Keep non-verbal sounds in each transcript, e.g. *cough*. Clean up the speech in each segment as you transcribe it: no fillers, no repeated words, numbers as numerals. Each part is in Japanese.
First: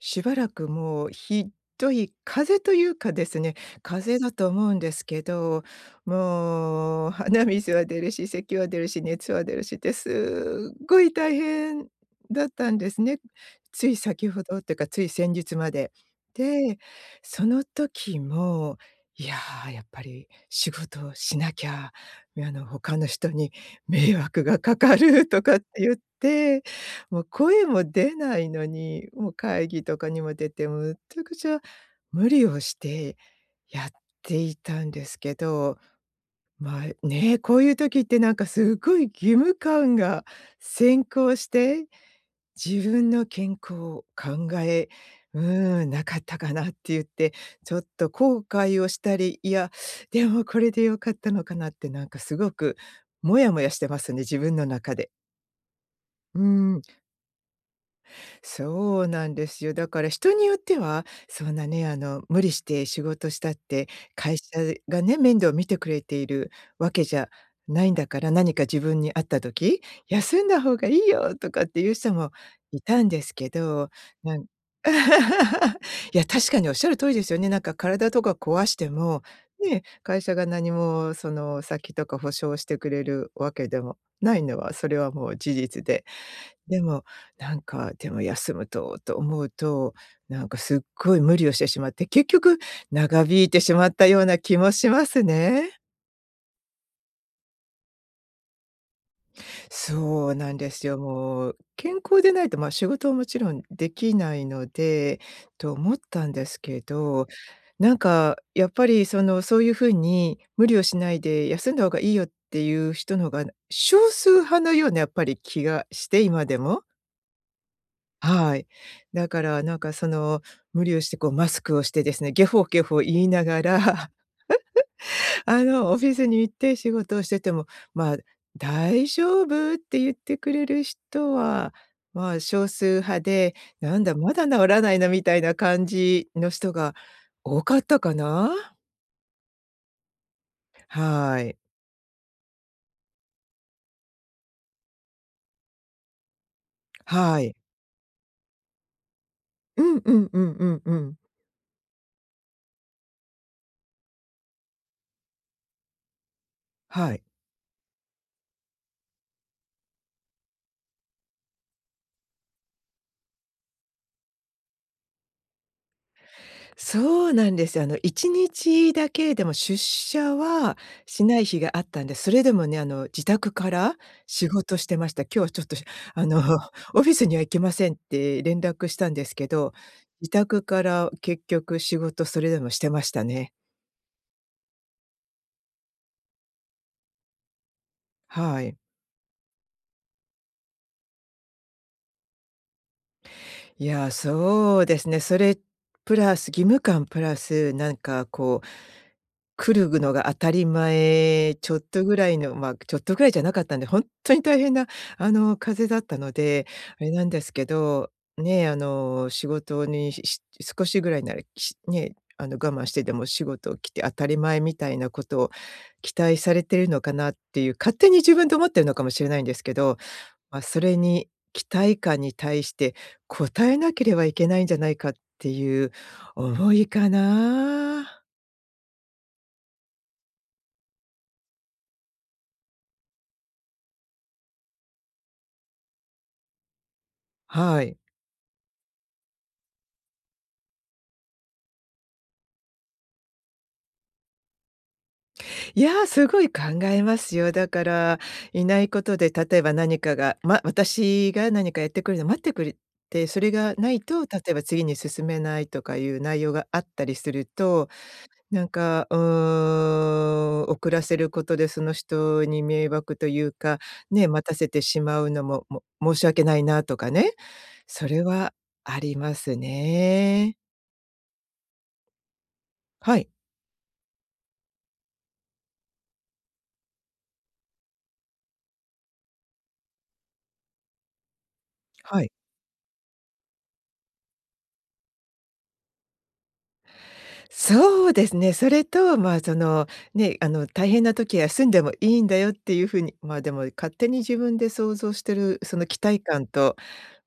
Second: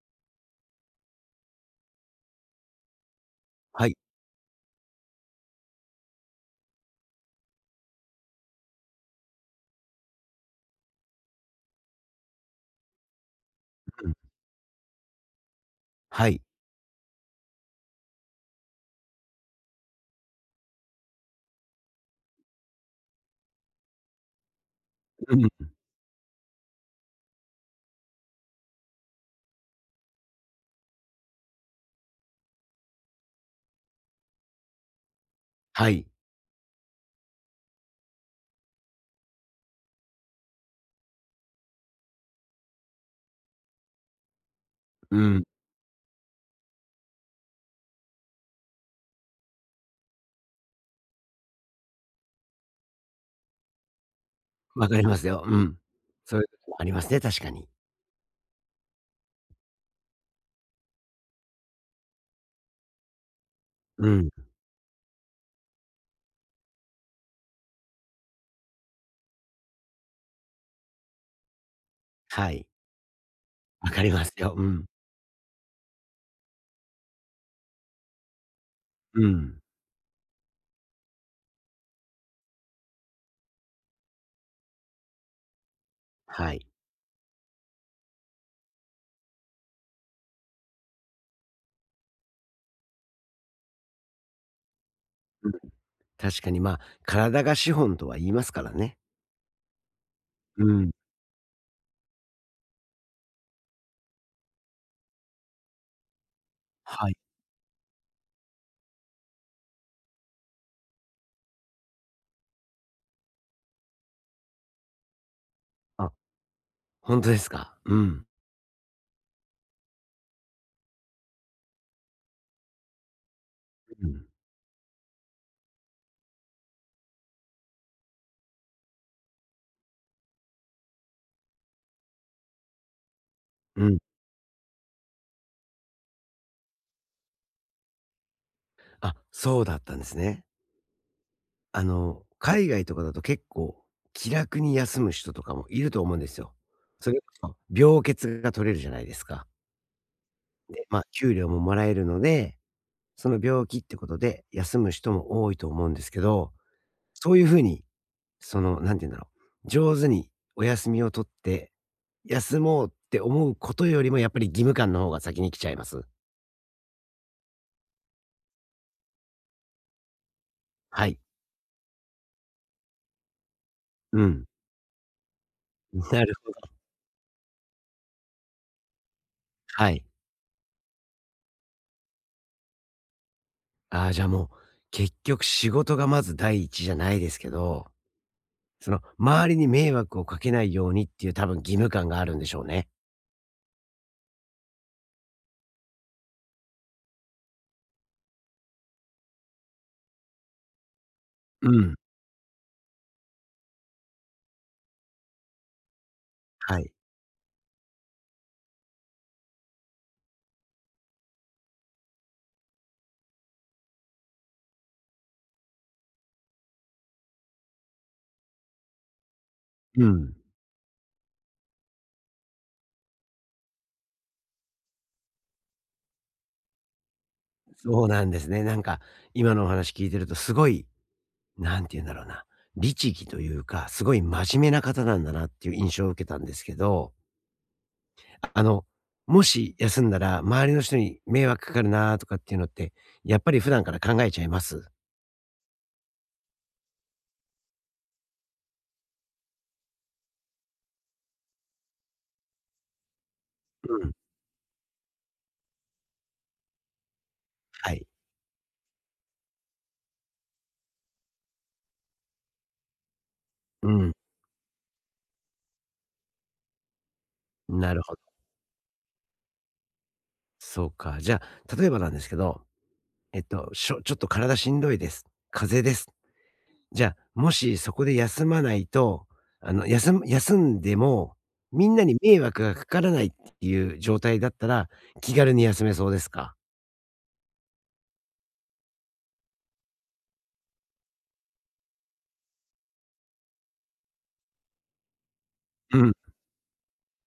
しばらくもうひどい風というかですね、はい。風邪だと思うんですけど、もう鼻水は出るし、咳は出るし、熱は出るしってすっごい大変だったんですね。ついうん。先ほどっていうか、つい先日まで。はい。で、その時も、いやー、やっぱり仕事をしなきゃ、他の人に迷惑がかかるうん。とかって言ってもう声も出ないのに、もう会議とかにも出て、むっちゃくちゃ無理をしてやっていたんですけど、はい。まあ、ね、こういう時ってなんかすごい義務感が先行して、自分の健康を考え、ううん。なかったかなって言って、ちょっと後悔をしたり、いや、でもこれで良かったのかなってなんかすごくモヤモヤしてますね、自分のわ中かりで。ますよ。うん。そううーいう時もん。ありますね、確かに。そうなんですよ。だから人によっては、そんなね、無理して仕事したって、うん。会社がね、面倒を見てくれているわけじゃないんだから、何か自分にあった時、休んだ方がいいよとかっていう人もはい。いたんですけわど、かりますなん よ。うん。*laughs* いや、確かにおっしゃる通りですよね。なんか体とか壊しても、うん。ね、会社が何もその先とか保証してくれるわけでもないのは、それはもう事実で。はい。でも、なんか、でも休むと思うと、なんかすっごい無理をしてしまって、結局長引いてしまったような気もしますうん。ね。確かに、まあ、体が資本とは言いますからね。そうなんうですん。よ。もう健康でないと、ま、仕事はもちろんできないので、と思ったんですけはい。ど、なんかやっぱりその、そういう風に無理をしないで休んだ方がいいよっていう人の方が少数派のようなやっぱり気がしあ、て、今でも。ほんとですか。うん。はい。だから、なんか、その、無理をして、こう、マスクをしてですね、ゲホゲホ言いながら、う *laughs* ん。あの、オフィスに行って仕事をしてても、まあ、「大丈夫？」って言ってくれる人は、まあ、少数派で、うん。「なんだ、まだ治らないなみたいな感じの人が多かったかな。あ、そうだったんですね。はい。あの、海外とかだと結構気楽に休む人とかもいると思うんですよ。それこはそい。病欠が取れるじゃないですか。うんうんうんうんで、うまあ、ん。給料ももらえるのでその病気ってことで休む人も多いと思うんですけど、はい。そういうふうに、その、なんて言うんだろう、上手にお休みを取って、休もうって思うことよりも、やっぱり義務感の方が先に来ちゃいます。そうなんですよ。1日だけでも出社ははい。しない日があったんで、それでもね、自宅からうん。仕事してました。今日はちょっと、*laughs* なあるの、ほ *laughs* ど。オフィスには行けませんって連絡したんですけど、はい。自宅から結局仕事それでもしてましたね。ああ、じゃあもう、結局仕事がまず第一じゃないですけど、はい。その、周りに迷惑をかけないようにっていう多分義務感があるんでしょうね。いや、そうですね。それプラス義務感プラス、なんかこう、来るのが当たり前、うちょっん。とぐらいの、まあ、ちょっとぐらいじゃなかったんで、本当に大変な、風邪だったので、はい。あれなんですけど、ね、仕事にし少しぐらいなら、我慢してでも仕事を来て当たり前みたいなことを期待されてるのかなっていう、勝手に自分で思ってるのかもしれないんですけど、うん。まあ、それに期待感に対して応えなければいけないんじゃないかっていう思いかそうな。なんですね。なんか、今のお話聞いてると、すごいなんて言うんだろうな、律儀というか、すごい真面目な方なんだなっていう印象を受けたんですけど、はい。あの、もし休んだら周りの人に迷惑かかるなとかっていうのって、やっぱり普段から考えちゃいます？いや、すごい考えますよ。だから、いないことで、例えば何かが、ま私が何かやってくれるの待ってくれて、それがなういん、と、例えば次に進めないとかいう内容があったりすると、はい。なんか、遅らせることでその人に迷惑というか、うん、ね、待たせてしまうのも、申し訳ないなとかね、なるそほれど。はありますね。そうか。じゃあ、例えばなんですけど、はい、しょちょっと体しんどいです。風邪です。じゃあ、もしそこで休まないと、あの、休んでも、みんなにはい。迷惑がかからないっていう状態だったら、気軽に休めそうですか？そうですね、それと、ま、ね、大変な時は休んでもいいんだよっていう風に、でも勝手に自分で想像してるそのう期ん、待は感と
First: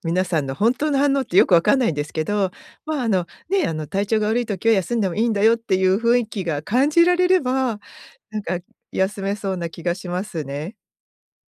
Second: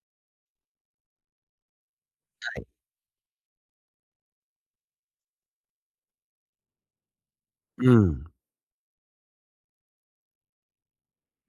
皆さんの本当の反応ってよくわかんないんですけど、い。まあ、ね、体調が悪い時は休んでもいいんだよっていう雰囲気が感じられれば、うん。なんか休めそうな気がしますね。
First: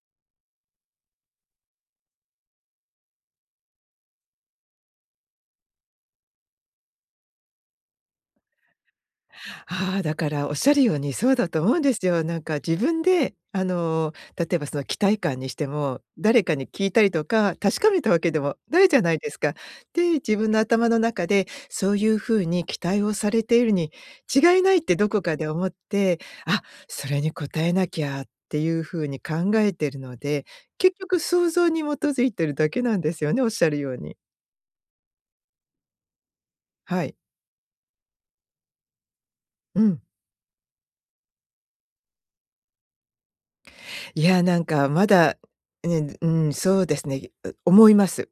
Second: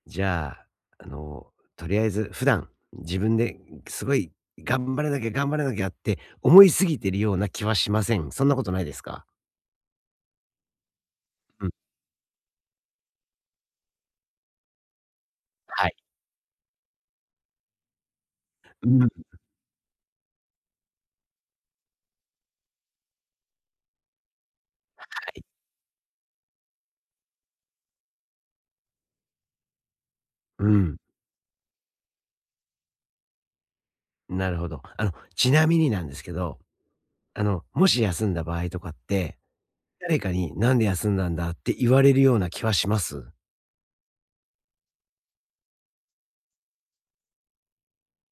じゃあ、あの、とりあえず普段、自分ですごい頑張らなきゃって思いすぎてるような気はしません。そんなことないですか？ああ、だからおっしゃるようにそうだとうん、思うんですよ。なんか自分で、例えばその期待感にしてはい。も、誰かに聞いたりとか、確かめたわけでもなういじゃん、ないですか。で、自分の頭の中で、そういう風に期待をされているに違いないってどこかで思って、あ、それに応えなきゃっていう風に考えてるので、うん、結局想像に基づいてるだけなんですよね、おっしゃるように。なるほど。あの、ちなみになんですけど、はい。あの、もし休んだ場合とかって、うん。誰かに「なんで休んだんだ」って言われるような気はします？いや、なんかまだ、ね、うん、そうですね、思います。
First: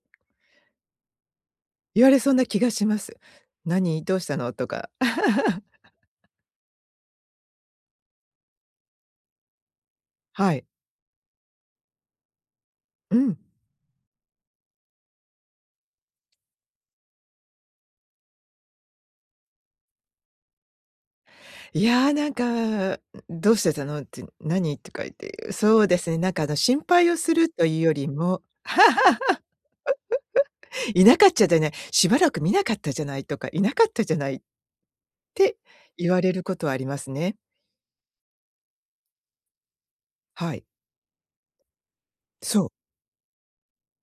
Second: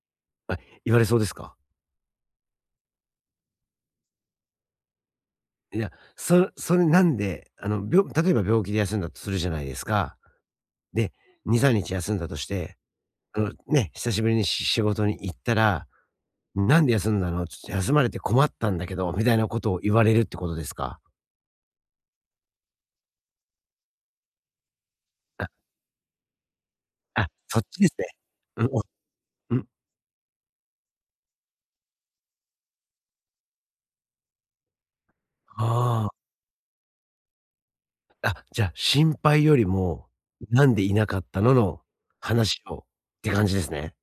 あ、言われそうですか？言われそうな気がします。「何、どうしたの？」とか。*laughs* いや、そそれなんで、あの、病例えば病気で休んだとするじゃないですか。はい。で、2、3日休んだとしてうん。あの、ね、久しぶりにし仕事に行ったら、「なんで休んだの？ちょっと休まれて困ったんだけど」みたいなことを言われるってことですか？いや、なんか、「どうしてたの？」って、「何？」とか言っあ、て、そうですね、なんかあの心配をあ、するそっとちいうでよすね。りも、うん、おうん、「いなかったじゃなね、しばらく見なかったじゃない」とか、「いなかったじゃない」ってあ言われることはありますね。あ、あ、じゃあ、心配よりも、はい。「なんでいなかったの？」の話そう。をって感じですね。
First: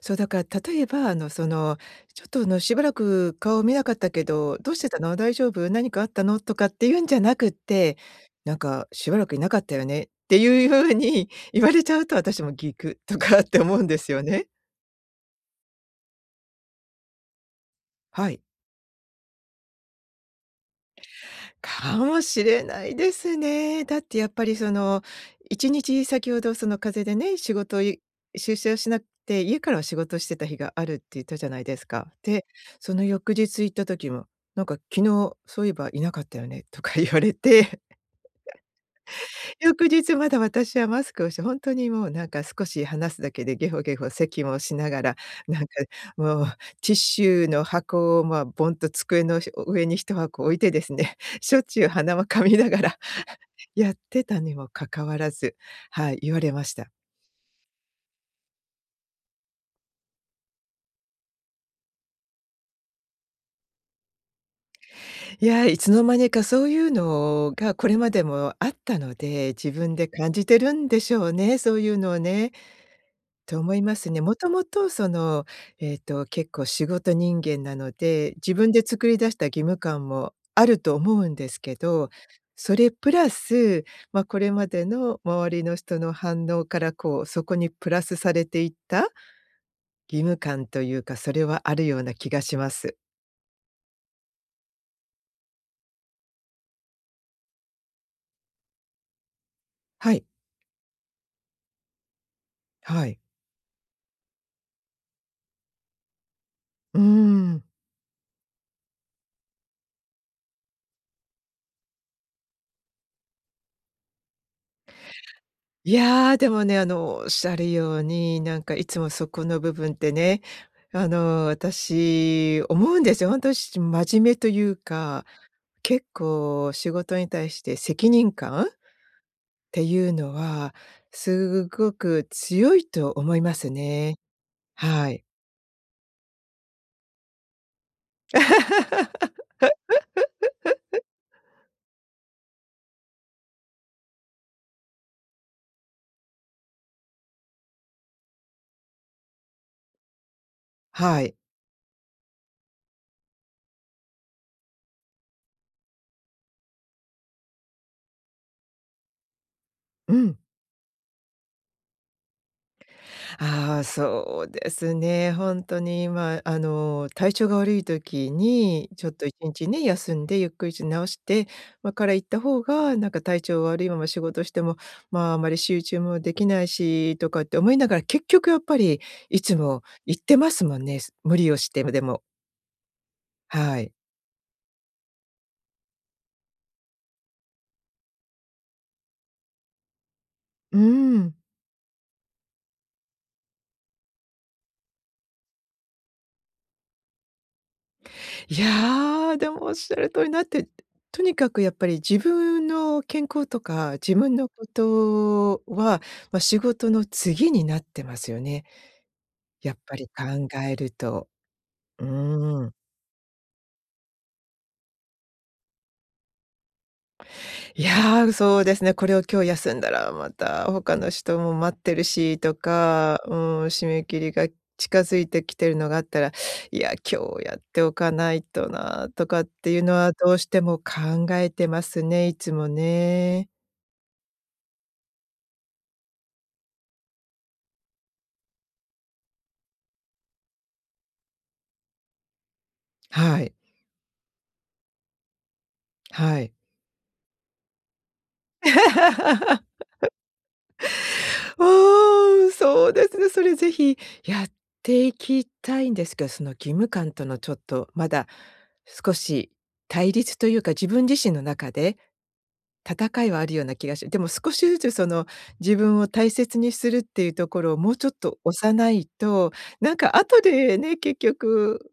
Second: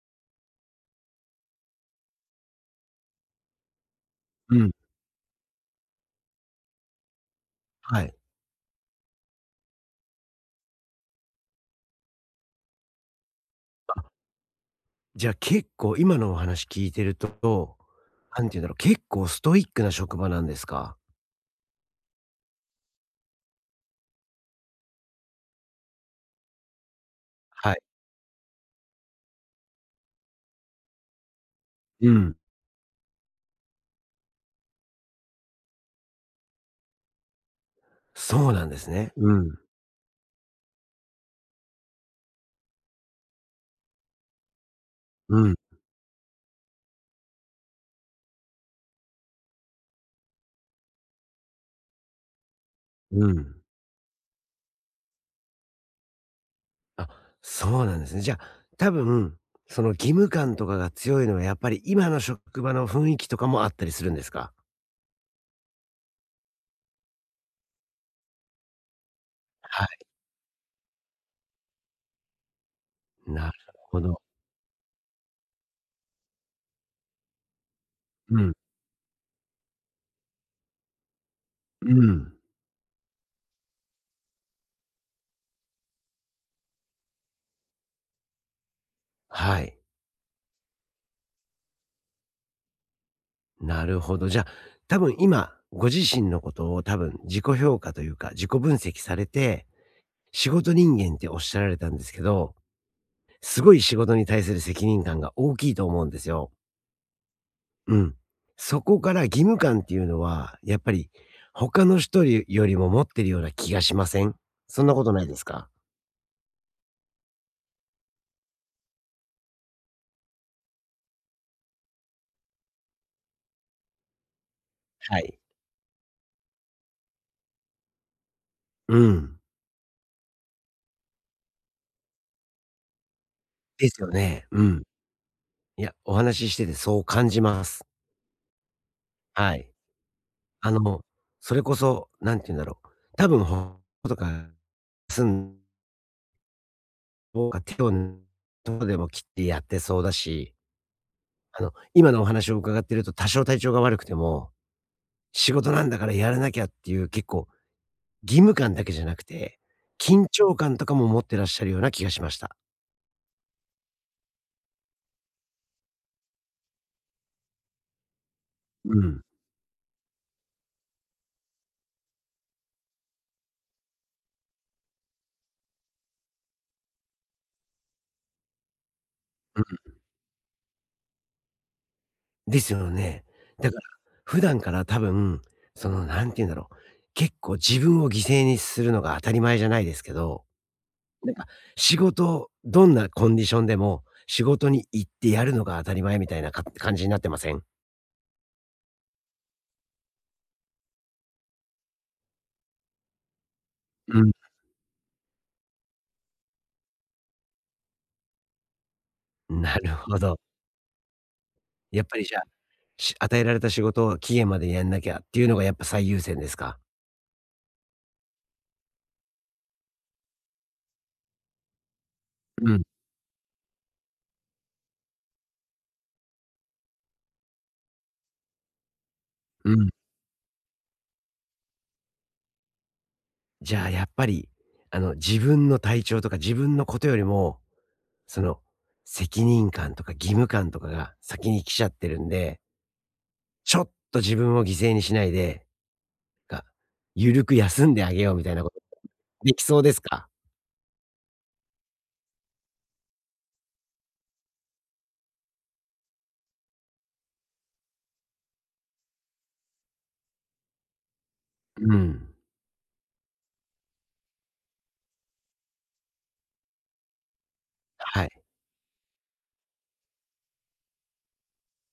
そう、だから例えば、その、ちょっと、しばらく顔見なかったけうど、ん、どうしてたの、大丈夫、何かあったの、とかっていうんじゃなくって、はい。なんか、しばらくいなかったよねっていう風に言われちゃうと、私もギクッとかって思うんであ、すよね。じゃあ、結構今のお話聞いてると、はい。なんて言うんだろう、結構ストイックな職場なんですか？かもしれないですね。だってやっぱりその、1日先ほどその風邪でね、仕はい。事をい出社をしなくて、家からは仕事してた日があるって言ったじゃないですうか。ん。で、その翌日行った時も、なんか「昨日そういえばいなかったよね」とか言われて、そうなんですね。う *laughs* ん、翌日まだ私はマスクをして、本当にもうなんか少し話すだけでゲホゲホ咳もしながら、うん、なんかもうティッシュの箱を、ま、ボンと机の上に一箱置いてですね、*laughs* しょっちゅう鼻をかみながらうん。やってたにもかかわらず、はい、言われました。あ、そうなんですね。じゃあ、多分、その義務感とかが強いのは、やっぱり今の職場の雰囲気とかもあったりするんですか？いや、いつの間にかそういうのがこれまでもあったので、自は分い。で感じてるんでしょうね、そういうのをね、なると思いまほすど。ね。もともとその、えっと、結構仕事人間なので、うん。自分で作り出した義務感もあると思うんですけうど、ん。それプラス、ま、これまでの周りの人の反応からこう、そこにプラスされていったはい。義務感というか、それはあるような気がします。なるほど。じゃあ、多分今、ご自身のことを多分自己評価というか、自己分析されて、はい、仕事人間っておっしゃられたんですけど、はい。すごい仕事に対する責任感が大きいと思うんですよ。うーん。うん。そこから義務感っていうのは、やっぱり他の人よりも持ってるような気がしません？そんなことないですか？いや、でもね、おっしゃるように、なんかいつもそこの部分ってね、私思うんですよ。ほんと真面目というはか、い。結構仕事に対して責任感っうん。ていうのは、すごく強いと思いますですよね。ね。うん。はい。いや、お話ししててそう感じます。*laughs* はい。あの、それこそ、何て言うんだろう、多分ほとかすんとか手をとこでも切ってやってそうだし、はい。あの、今のお話を伺ってると多少体調が悪くても、仕事なんだからやらなきゃっていう結構義務感だけじゃなくて、う緊ん。張感とかも持ってらっしゃるような気がしました。ああ、そうですね。本当に、まあ、体調が悪い時に、うちょっん。と1日ね、休んでゆっくりし直して、まあ、から行った方が、なんか体調悪いまま仕事しても、まあ、あまり集中もできないしとかって思いながら、結局やっぱりいつうん。も行ってますもんね、無理をしてもでも。ですよね。だかはら、い。普段から多分、その、何て言うんだろう、結構自分を犠牲にするのが当たり前じゃないですけど、うなんん。か、仕事どんなコンディションでも、仕事に行ってやるのが当たり前みたいなか感じになってません？いやー、でもおっしゃる通りになって、とにかくやっぱり自分の健康とか、自うん。分のことは、まあ、仕事の次になってますよね。やなっるぱりほ考ど。えると。やうっぱりじゃあ、ーん。し与えられた仕事を期限までにやんなきゃっていうのがやっぱ最優先ですか？いやー、そうですね、これを今日休んだらまた他の人も待ってるしとうん。か、うん、締め切りが近づいてきてるのがあったら、いや、今日やっておかないとなとかっうていうん。のはどうしても考えてますね、いつもね。じゃあ、やっぱり、あの、自分の体調とか自分のことよりも、その、責任感とか義務感とかが先に来ちゃってるんで、はい。ちょっと自分を犠牲にしないで、はい。が、ゆるく休んであげようみたいなこと、できそう *laughs* ですか？おお、そうですね。それぜひやっていきたいんですけど、その義務感とのちょっとまだ少し対立というか、自分自身の中うでん。戦いはあるような気がして、でも少しずつその自分を大切にするっていうところをもうちょっはとい。押さないと、なんか後でね、結局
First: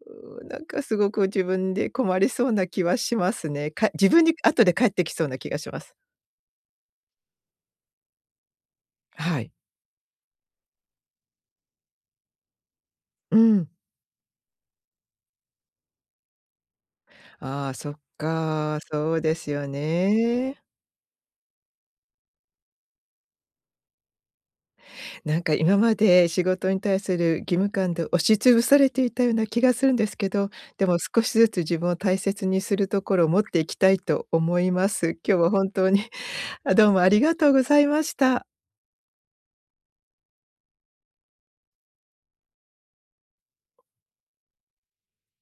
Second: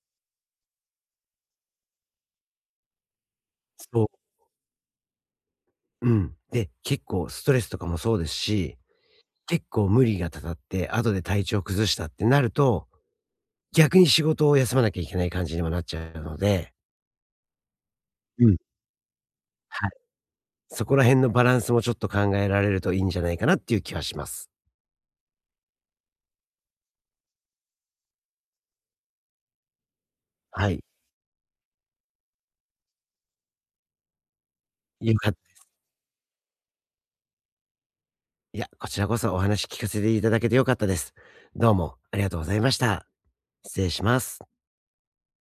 なんかすごく自分で困りそうな気はしますね。かそう。自分に後で返ってきそうな気がします。うん。で、結構ストレスとかもそうですし、はい。結構無理がたたって、後で体調崩したってなると、うん。逆に仕事を休まなきゃいけない感じにもなっちゃうので。ああ、そっうん。か、そうですよはい。ね。そこら辺のバランスもちょっと考えられるといいんじゃないかなっていう気はします。なんか今まで仕事に対する義務感で押しつぶされていたような気がするんですけど、はい。でも少しずつ自分を大切にするところを持っていきたいと思いまよす。かっ今日は本当に、あ、どうもありがとうございました。いや、こちらこそお話聞かせていただけてよかったです。どうもありがとうございました。失礼します。